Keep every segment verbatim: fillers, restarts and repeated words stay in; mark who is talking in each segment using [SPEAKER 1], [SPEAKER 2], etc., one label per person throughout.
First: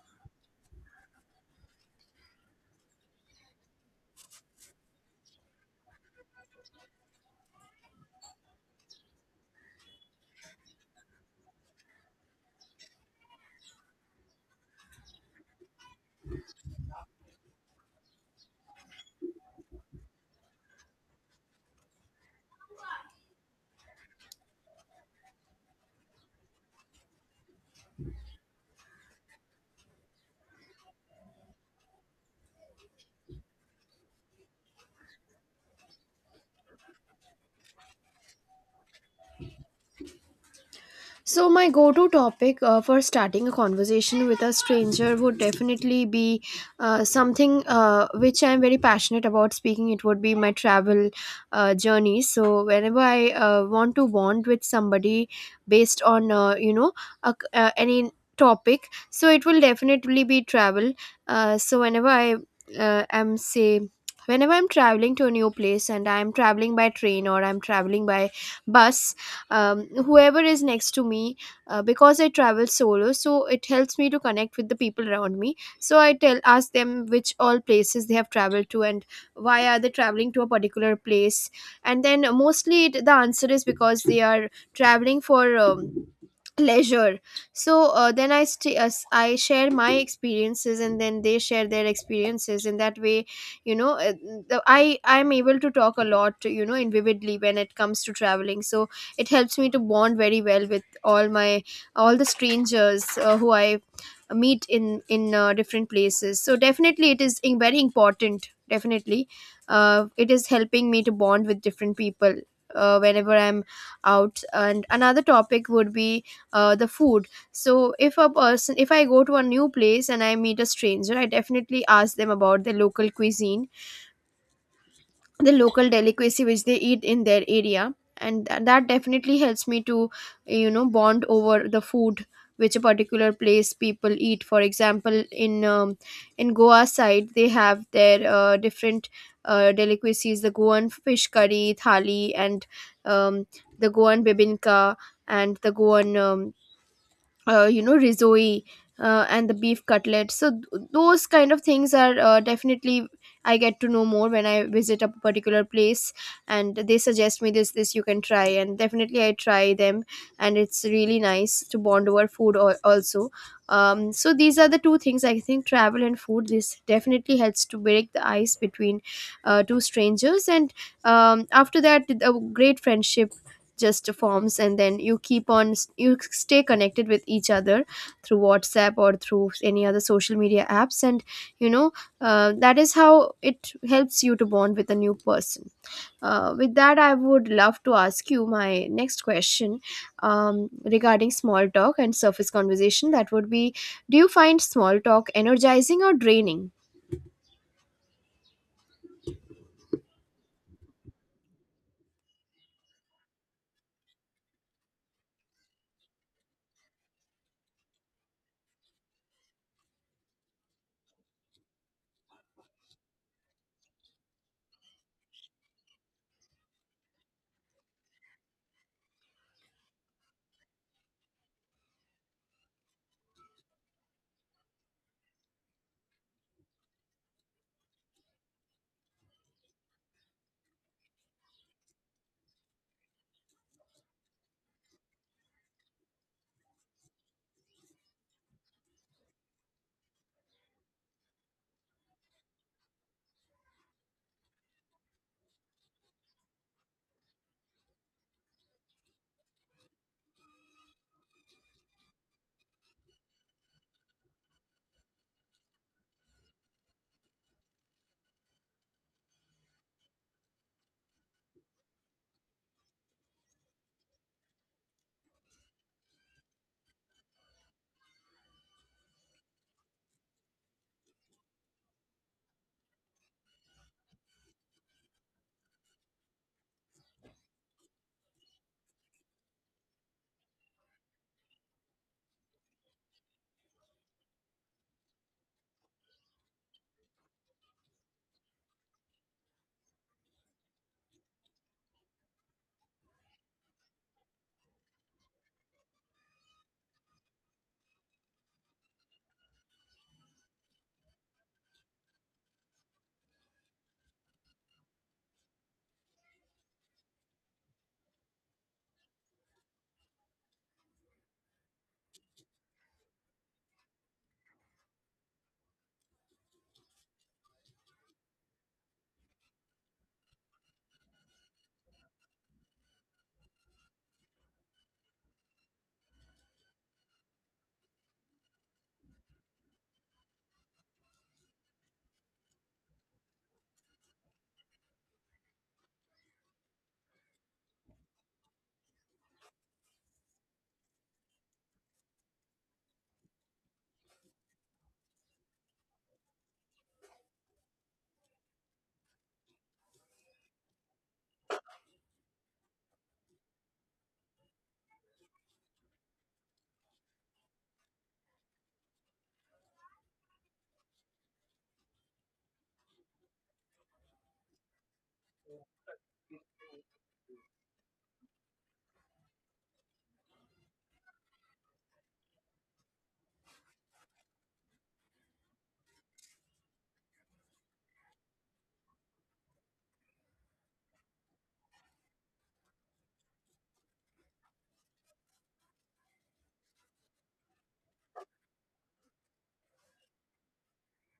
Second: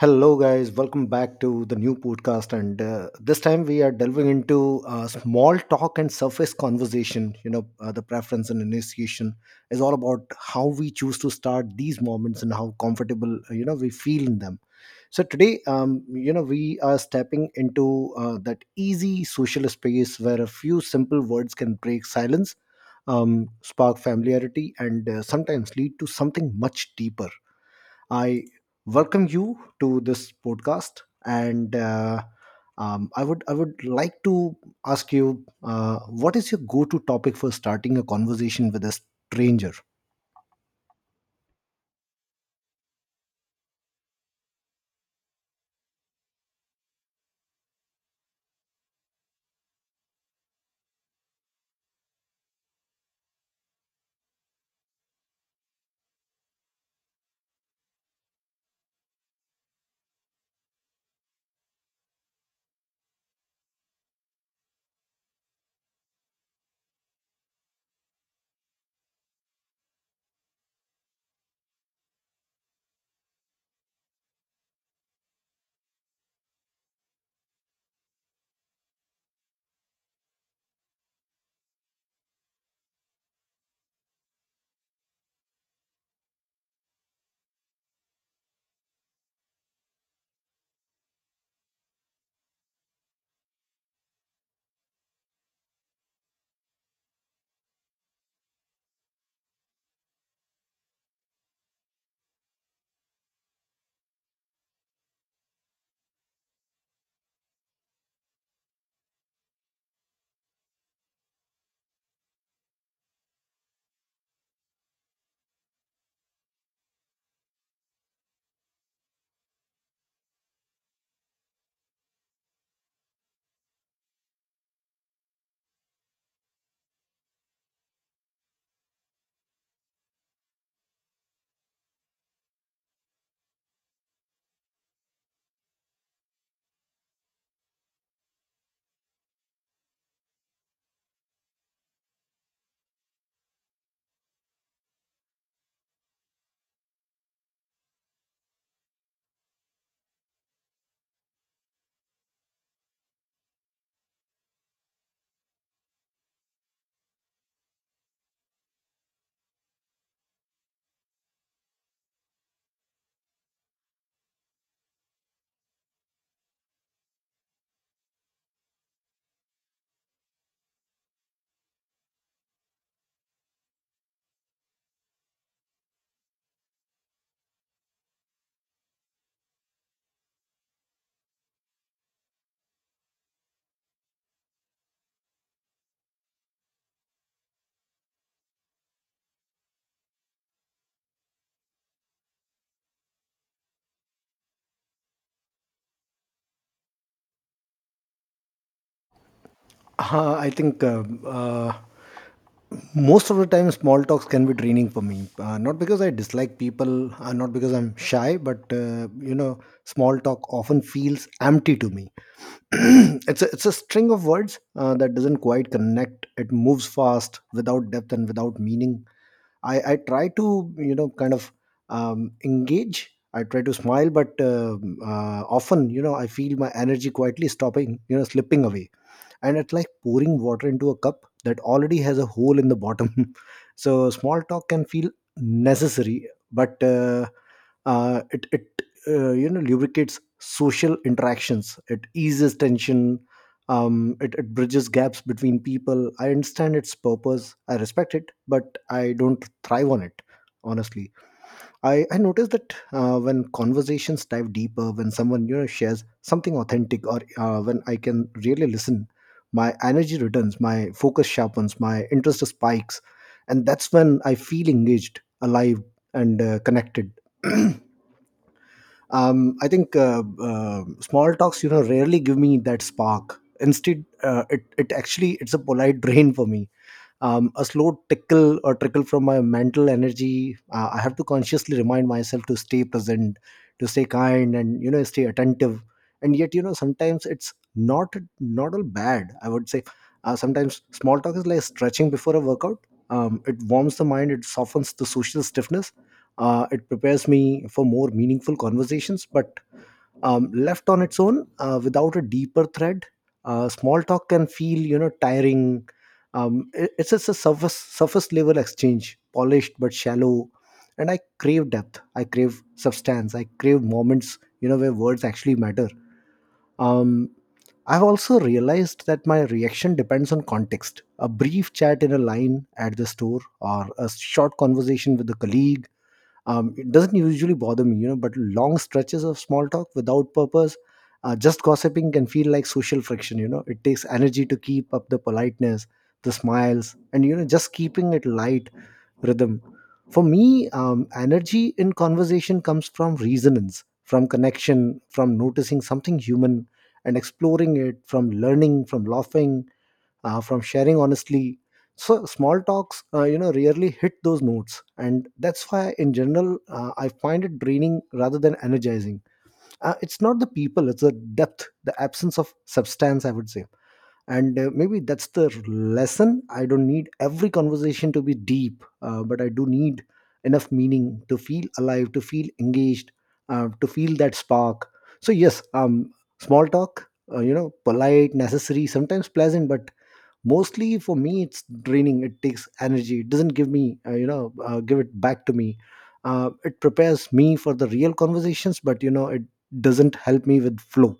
[SPEAKER 1] Hello, guys. Welcome back to the new podcast. And uh, This time we are delving into uh, small talk and surface conversation. You know, uh, the preference and initiation is all about how we choose to start these moments and how comfortable, uh, you know, we feel in them. So today, um, you know, we are stepping into uh, that easy social space where a few simple words can break silence, um, spark familiarity, and uh, sometimes lead to something much deeper. I welcome you to this podcast, and uh, um, I would I would like to ask you uh, what is your go-to topic for starting a conversation with a stranger?
[SPEAKER 2] So, my go to topic uh, for starting a conversation with a stranger would definitely be uh, something uh, which I'm very passionate about speaking. It would be my travel uh, journey. So, whenever I uh, want to bond with somebody based on, uh, you know, a, uh, any topic, so it will definitely be travel. Uh, so, whenever I uh, am, say, whenever I'm traveling to a new place and I'm traveling by train or I'm traveling by bus, um, whoever is next to me, uh, because I travel solo, so it helps me to connect with the people around me. So I tell ask them which all places they have traveled to and why are they traveling to a particular place. And then mostly it, the answer is because they are traveling for um, leisure. So, uh, then i st- uh, s- I share my experiences, and then they share their experiences in that way. You know uh, the- i i'm able to talk a lot, you know in vividly when it comes to traveling, so it helps me to bond very well with all my all the strangers, uh, who I meet in in uh, different places. So definitely it is in- very important. Definitely, uh, it is helping me to bond with different people, uh, whenever I'm out. And another topic would be uh, the food. So, if a person if I go to a new place and I meet a stranger, I definitely ask them about the local cuisine, the local delicacy which they eat in their area. And th- that definitely helps me to, you know bond over the food which a particular place people eat. For example, in um, in Goa side, they have their uh, different uh, delicacies: the Goan fish curry thali, and um, the Goan bibinka, and the Goan um, uh, you know risoi, uh, and the beef cutlet. So th- those kind of things are, uh, definitely I get to know more when I visit a particular place. And they suggest me, this this you can try, and definitely I try them. And it's really nice to bond over food al- also. Um, so these are the two things, I think: travel and food. This definitely helps to break the ice between uh, two strangers. And um, after that, a great friendship just forms. And then, you keep on you stay connected with each other through WhatsApp or through any other social media apps. And you know uh, that is how it helps you to bond with a new person. Uh, with that, I would love to ask you my next question, um, regarding small talk and surface conversation. That would be: do you find small talk energizing or draining?
[SPEAKER 1] Uh, I think. Um uh, most of the time small talks can be draining for me, uh, not because I dislike people, uh, not because I'm shy, but uh, you know small talk often feels empty to me. it's a, it's a string of words uh, that doesn't quite connect. It moves fast without depth and without meaning. I i try to, you know kind of, um, engage. I try to smile, but um uh, often, you know, I feel my energy quietly stopping, you know, slipping away, and it's like pouring water into a cup that already has a hole in the bottom. So small talk can feel necessary, but uh, uh, it it uh, you know, lubricates social interactions. It eases tension. Um, it, it bridges gaps between people. I understand its purpose. I respect it, but I don't thrive on it. Honestly, I, I noticed that uh, when conversations dive deeper, when someone, you know, shares something authentic, or uh, when I can really listen, my energy returns, my focus sharpens, my interest spikes, and that's when I feel engaged, alive, and uh, connected. um, I think, uh, uh, small talks, you know, rarely give me that spark. Instead, uh, it it actually it's a polite drain for me, um, a slow tickle or trickle from my mental energy. uh, I have to consciously remind myself to stay present, to stay kind, and, you know, stay attentive. And yet, you know, sometimes it's not, not all bad, I would say. Uh, sometimes small talk is like stretching before a workout. Um, it warms the mind. It softens the social stiffness. Uh, it prepares me for more meaningful conversations, but um, left on its own, uh, without a deeper thread, uh, small talk can feel, you know, tiring. Um, it- it's just a surface surface level exchange, polished but shallow. And I crave depth. I crave substance. I crave moments, you know, where words actually matter. um, I've also realized that my reaction depends on context. A brief chat in a line at the store, or a short conversation with a colleague, um, it doesn't usually bother me, you know, but long stretches of small talk without purpose, uh, just gossiping, can feel like social friction. You know, it takes energy to keep up the politeness, the smiles, and, you know, just keeping it light rhythm. For me, um, energy in conversation comes from resonance, from connection, from noticing something human and exploring it, from learning, from laughing, uh, from sharing honestly. So small talks, uh, you know, rarely hit those notes, and that's why in general, uh, I find it draining rather than energizing. Uh, it's not the people. It's the depth, the absence of substance, I would say. And uh, maybe that's the lesson. I don't need every conversation to be deep, uh, but I do need enough meaning to feel alive, to feel engaged, uh, to feel that spark. So yes, um small talk, uh, you know, polite, necessary, sometimes pleasant, but mostly for me it's draining. It takes energy. It doesn't give me, uh, you know uh, give it back to me. Uh, it prepares me for the real conversations, but, you know, it doesn't help me with flow.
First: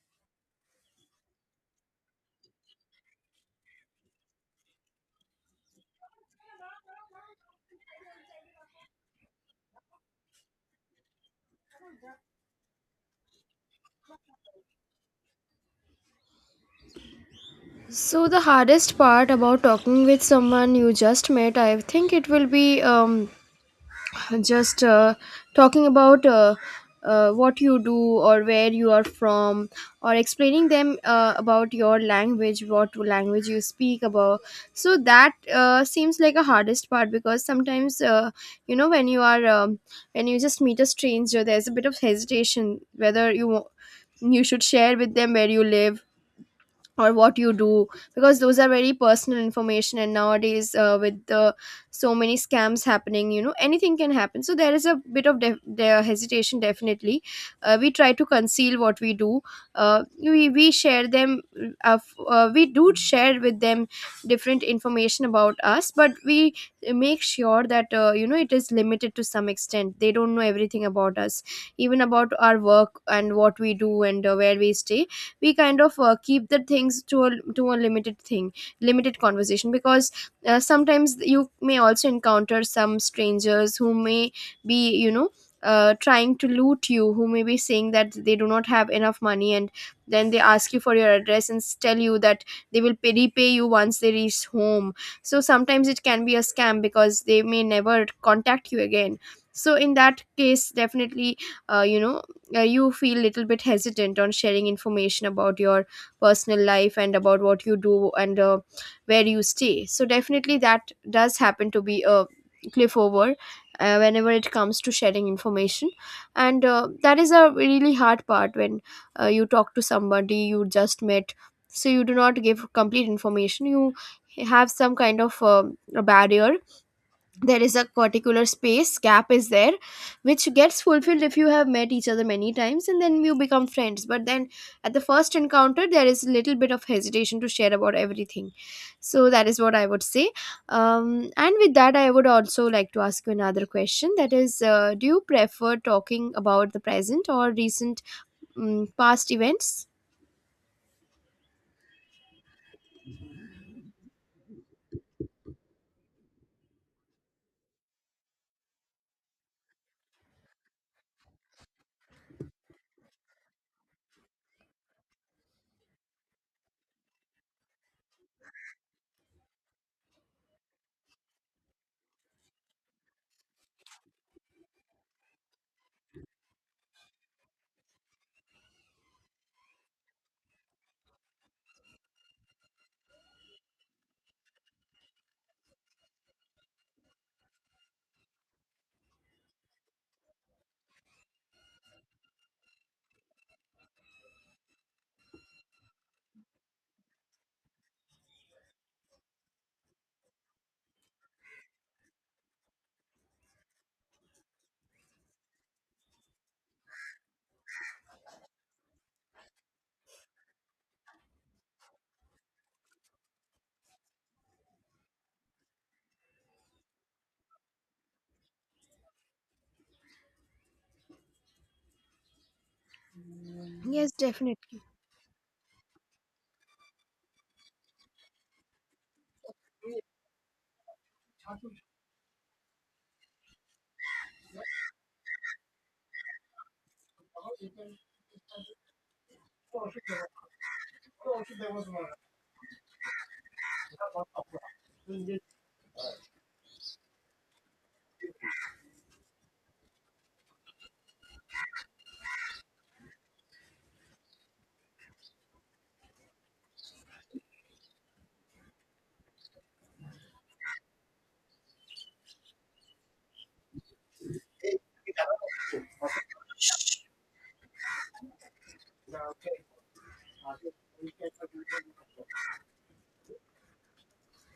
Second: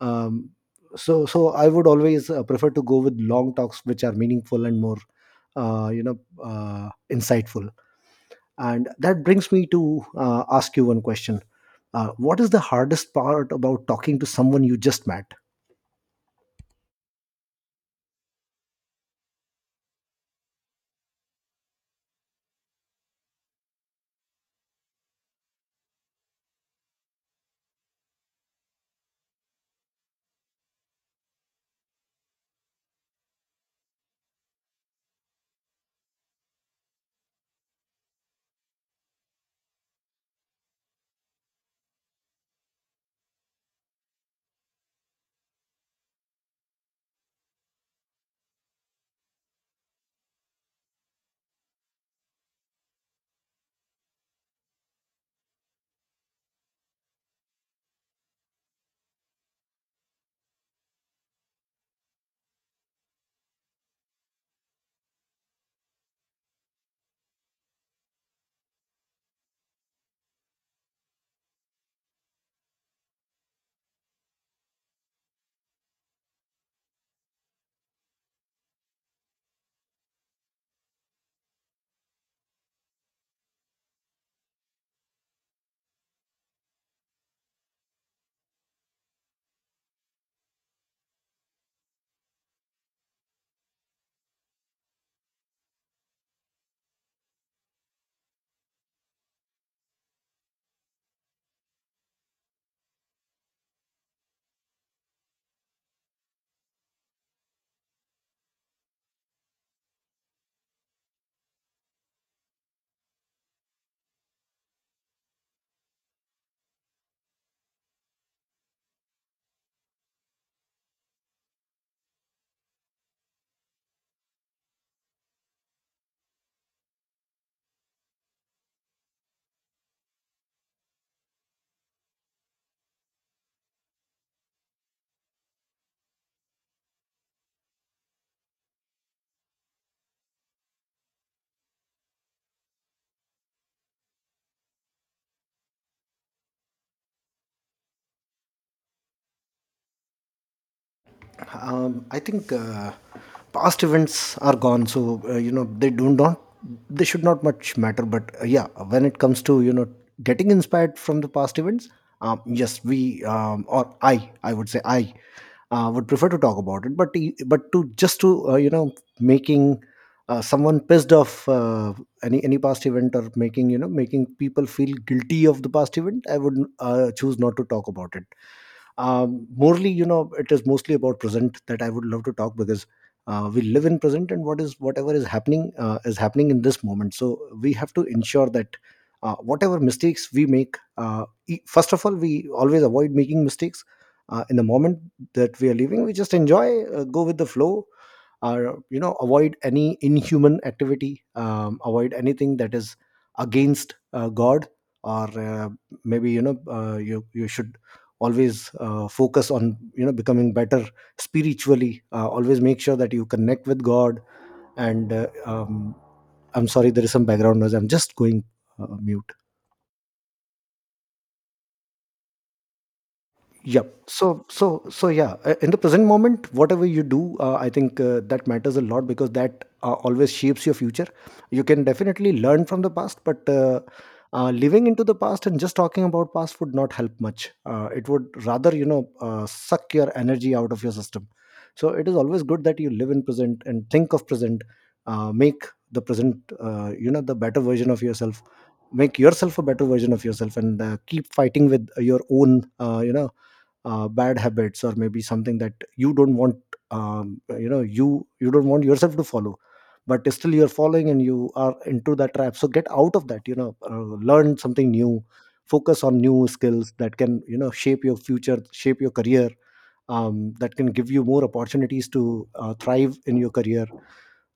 [SPEAKER 1] Um, so so I would always uh, prefer to go with long talks which are meaningful and more, uh, you know uh, insightful. And that brings me to uh, ask you one question. Uh, what is the hardest part about talking to someone you just met?
[SPEAKER 2] So the hardest part about talking with someone you just met, I think, it will be, um, just uh, talking about uh, uh, what you do or where you are from, or explaining them uh, about your language, what language you speak about. So that uh, seems like a hardest part, because sometimes, uh, you know when you are um, when you just meet a stranger, there's a bit of hesitation whether you you should share with them where you live or what you do. Because those are very personal information. And nowadays, uh, with the so many scams happening, you know anything can happen. So there is a bit of def- the hesitation, definitely. Uh, we try to conceal what we do. uh, we, we share them, uh, f- uh, we do share with them different information about us, but we make sure that, uh, you know it is limited to some extent. They don't know everything about us, even about our work and what we do and uh, where we stay. We kind of, uh, keep the things to a to a limited thing, limited conversation. Because, uh, sometimes you may also encounter some strangers who may be, you know uh, trying to loot you, who may be saying that they do not have enough money, and then they ask you for your address and s- tell you that they will pay, repay you once they reach home. So sometimes it can be a scam, because they may never contact you again. So in that case, definitely, uh, you know uh, you feel little bit hesitant on sharing information about your personal life and about what you do and uh, where you stay. So definitely that does happen to be a cliff over, uh, whenever it comes to sharing information. And uh, that is a really hard part when, uh, you talk to somebody you just met. So you do not give complete information. You have some kind of um a barrier. There is a particular space gap is there, which gets fulfilled if you have met each other many times and then you become friends. But then, at the first encounter, there is a little bit of hesitation to share about everything. So that is what I would say. Um, and with that, I would also like to ask you another question, that is, uh, do you prefer talking about the present or recent, um, past events?
[SPEAKER 1] Um, I think uh, past events are gone, so, uh, you know, they do not, they should not much matter. But uh, yeah, when it comes to, you know, getting inspired from the past events, um, yes, we um, or I, I would say I uh, would prefer to talk about it. But e- but to just to, uh, you know, making uh, someone pissed off, uh, any any past event, or making, you know, making people feel guilty of the past event, I would uh, choose not to talk about it. Um, morally, you know, it is mostly about present that I would love to talk, because uh, we live in present, and what is, whatever is happening, uh, is happening in this moment, so we have to ensure that, uh, whatever mistakes we make, uh, e- first of all, we always avoid making mistakes uh, in the moment that we are living. We just enjoy, uh, go with the flow, or, you know, avoid any inhuman activity, um, avoid anything that is against, uh, God, or uh, maybe, you know, uh, you you should always uh, focus on, you know, becoming better spiritually. Uh, always make sure that you connect with God. And uh, um, I'm sorry, there is some background noise. I'm just going uh, mute. Yep.
[SPEAKER 2] Yes,
[SPEAKER 1] So, so,
[SPEAKER 2] definitely.
[SPEAKER 1] so, yeah. uh, In the present moment, whatever you do, uh, I think uh, that matters a lot, because that uh, always shapes your future. You can definitely learn from the past, but uh, uh, living into the past and just talking about past would not help much. Uh, it would rather, you know, uh, suck your energy out of your system. So, it is always good that you live in present and think of present. Uh, make the present, uh, you know, the better version of yourself. Make yourself a better version of yourself, and uh, keep fighting with your own, uh, you know uh, bad habits, or maybe something that you don't want, um, you know, you you don't want yourself to follow, but still you're following and you are into that trap. So get out of that, you know, uh, learn something new. Focus on new skills that can, you know, shape your future, shape your career, um, that can give you more opportunities to uh, thrive in your career.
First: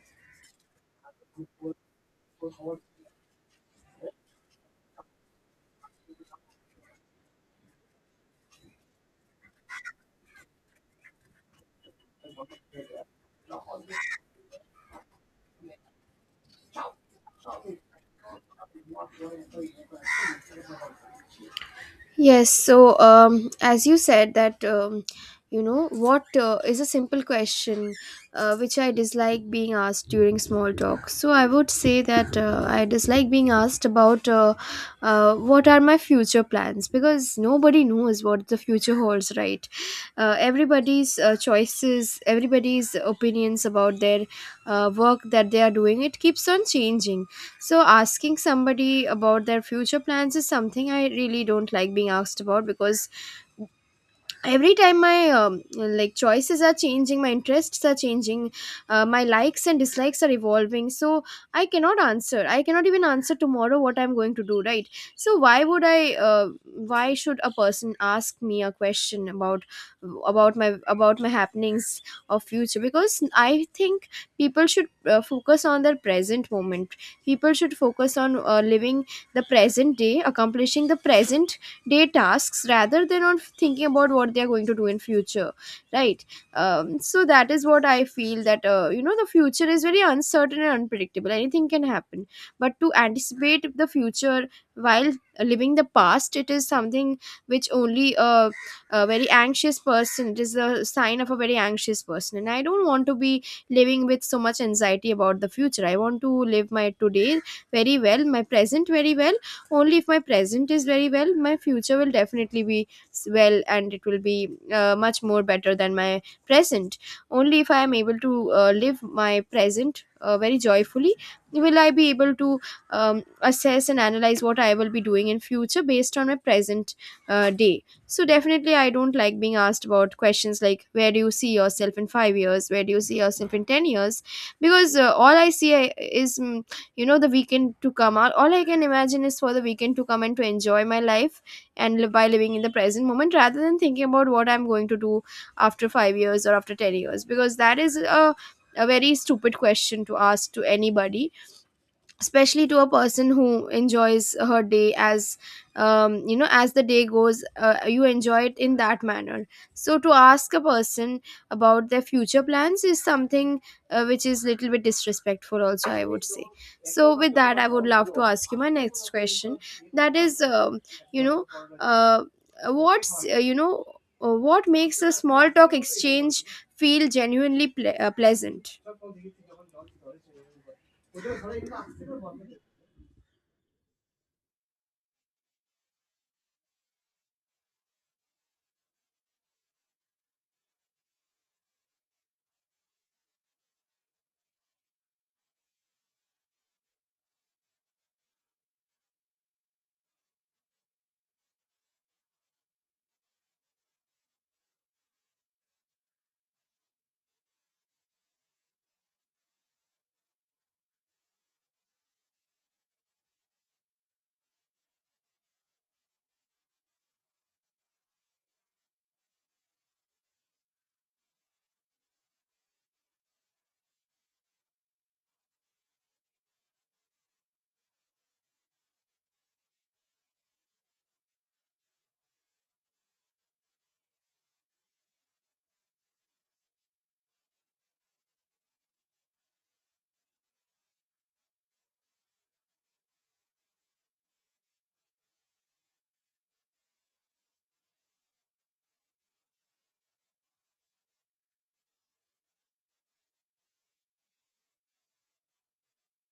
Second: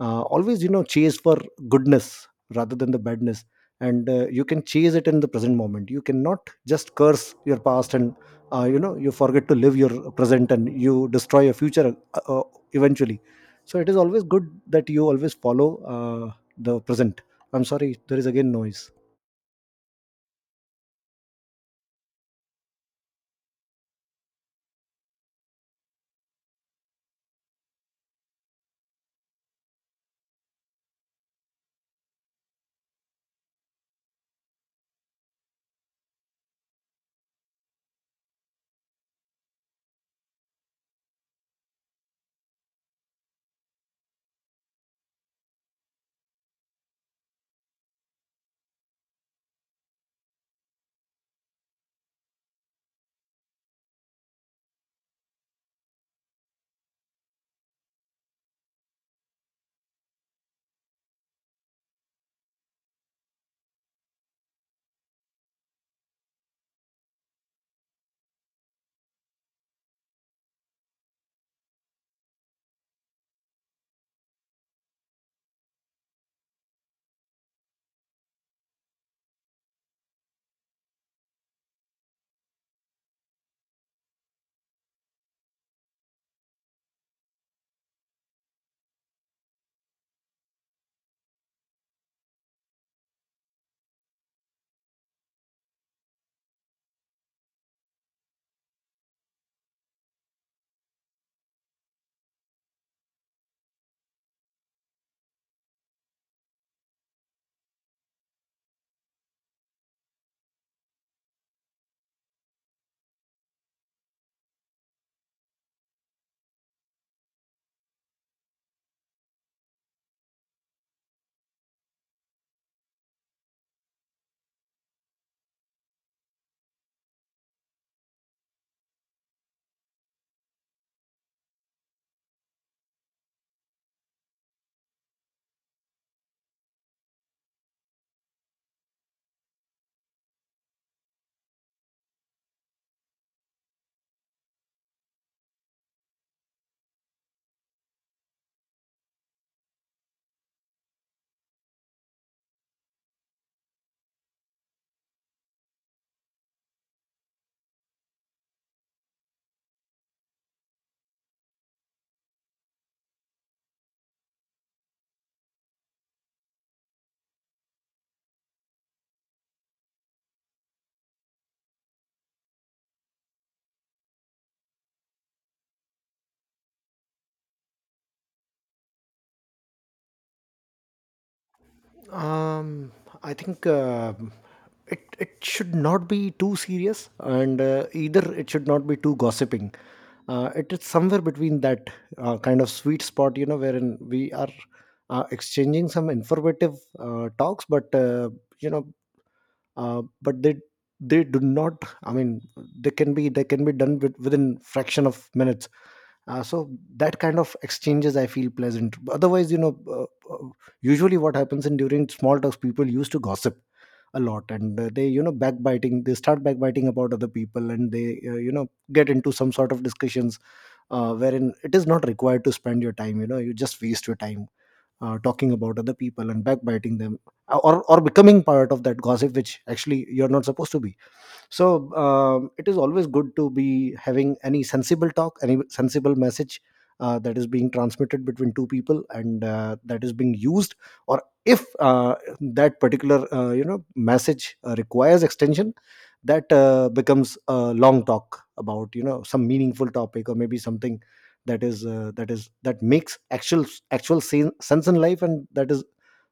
[SPEAKER 1] uh, Always, you know, chase for goodness rather than the badness. And uh, you can chase it in the present moment. You cannot just curse your past and, uh, you know, you forget to live your present and you destroy your future, uh, uh, eventually. So it is always good that you always follow uh, the present. I'm sorry, there is again noise.
[SPEAKER 2] Yes. So, um, as you said that, um, you know what uh, is a simple question uh, which I dislike being asked during small talk. So I would say that uh, I dislike being asked about, uh, uh, what are my future plans, because nobody knows what the future holds, right? Uh, everybody's uh, choices, everybody's opinions about their uh, work that they are doing, it keeps on changing. So asking somebody about their future plans is something I really don't like being asked about, because every time my, um, like, choices are changing, my interests are changing, uh, my likes and dislikes are evolving. So i cannot answer I cannot even answer tomorrow what I'm going to do, right? So why would I uh, why should a person ask me a question about about my about my happenings of future. Because I think people should, uh, focus on their present moment. People should focus on, uh, living the present day, accomplishing the present day tasks, rather than on thinking about what they are going to do in future, right? Um, so that is what I feel. That uh, you know the future is very uncertain and unpredictable. Anything can happen. But to anticipate the future while living the past, it is something which only a, a very anxious person, it is a sign of a very anxious person. And I don't want to be living with so much anxiety about the future. I want to live my today very well, my present very well. Only if my present is very well, my future will definitely be s- well. And it will be, uh, much more better than my present. Only if I am able to uh, live my present uh, very joyfully, will I be able to, um, assess and analyze what I will be doing in future based on my present uh, day. So definitely I don't like being asked about questions like, where do you see yourself in five years, where do you see yourself in ten years? Because, uh, all I see, I- is, mm, you know the weekend to come out, all I can imagine is for the weekend to come and to enjoy my life. And live by living in the present moment rather than thinking about what I'm going to do after five years or after ten years. Because that is a a very stupid question to ask to anybody, especially to a person who enjoys her day as, um, you know as the day goes, uh, you enjoy it in that manner. So to ask a person about their future plans is something, uh, which is little bit disrespectful also, I would say. So with that, I would love to ask you my next question, that is, um, you know uh, what's uh, you know uh, what makes a small talk exchange feel genuinely ple- uh, pleasant.
[SPEAKER 1] Um, I think uh, it it should not be too serious, and uh, either it should not be too gossiping. Uh, it is somewhere between that, uh, kind of sweet spot, you know, wherein we are uh, exchanging some informative uh, talks, but, uh, you know, uh, but they they do not. I mean, they can be they can be done with, within fraction of minutes, uh, so that kind of exchanges I feel pleasant. Otherwise, you know, uh, uh, usually what happens in during small talks, people used to gossip a lot, and uh, they, you know, backbiting, they start backbiting about other people, and they, uh, you know, get into some sort of discussions uh, wherein it is not required to spend your time. You know, you just waste your time uh, talking about other people and backbiting them, uh, or or becoming part of that gossip, which actually you're not supposed to be. So um, it is always good to be having any sensible talk, any sensible message uh, that is being transmitted between two people, and uh, that is being used. Or if uh, that particular, uh, you know, message uh, requires extension, that uh, becomes a long talk about, you know, some meaningful topic, or maybe something that is uh, that is that makes actual actual sen- sense in life, and that is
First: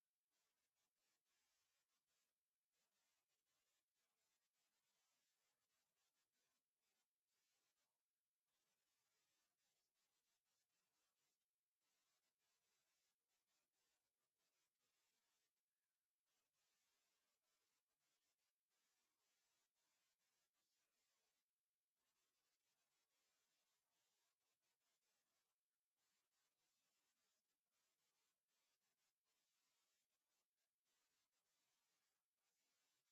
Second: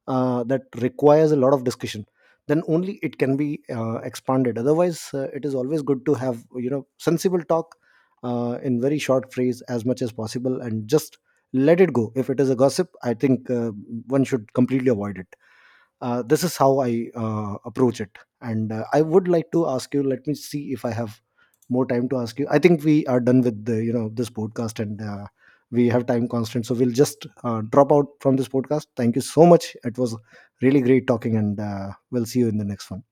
[SPEAKER 1] uh, that requires a lot of discussion, then only it can be uh, expanded. Otherwise, uh, it is always good to have, you know, sensible talk uh, in very short phrase as much as possible, and just let it go. If it is a gossip, I think, uh, one should completely avoid it. Uh, this is how I uh, approach it. And uh, I would like to ask you, let me see if I have more time to ask you. I think we are done with the, you know, this podcast, and uh, we have time constraint, so we'll just uh, drop out from this podcast. Thank you so much. It was really great talking, and uh, we'll see you in the next one.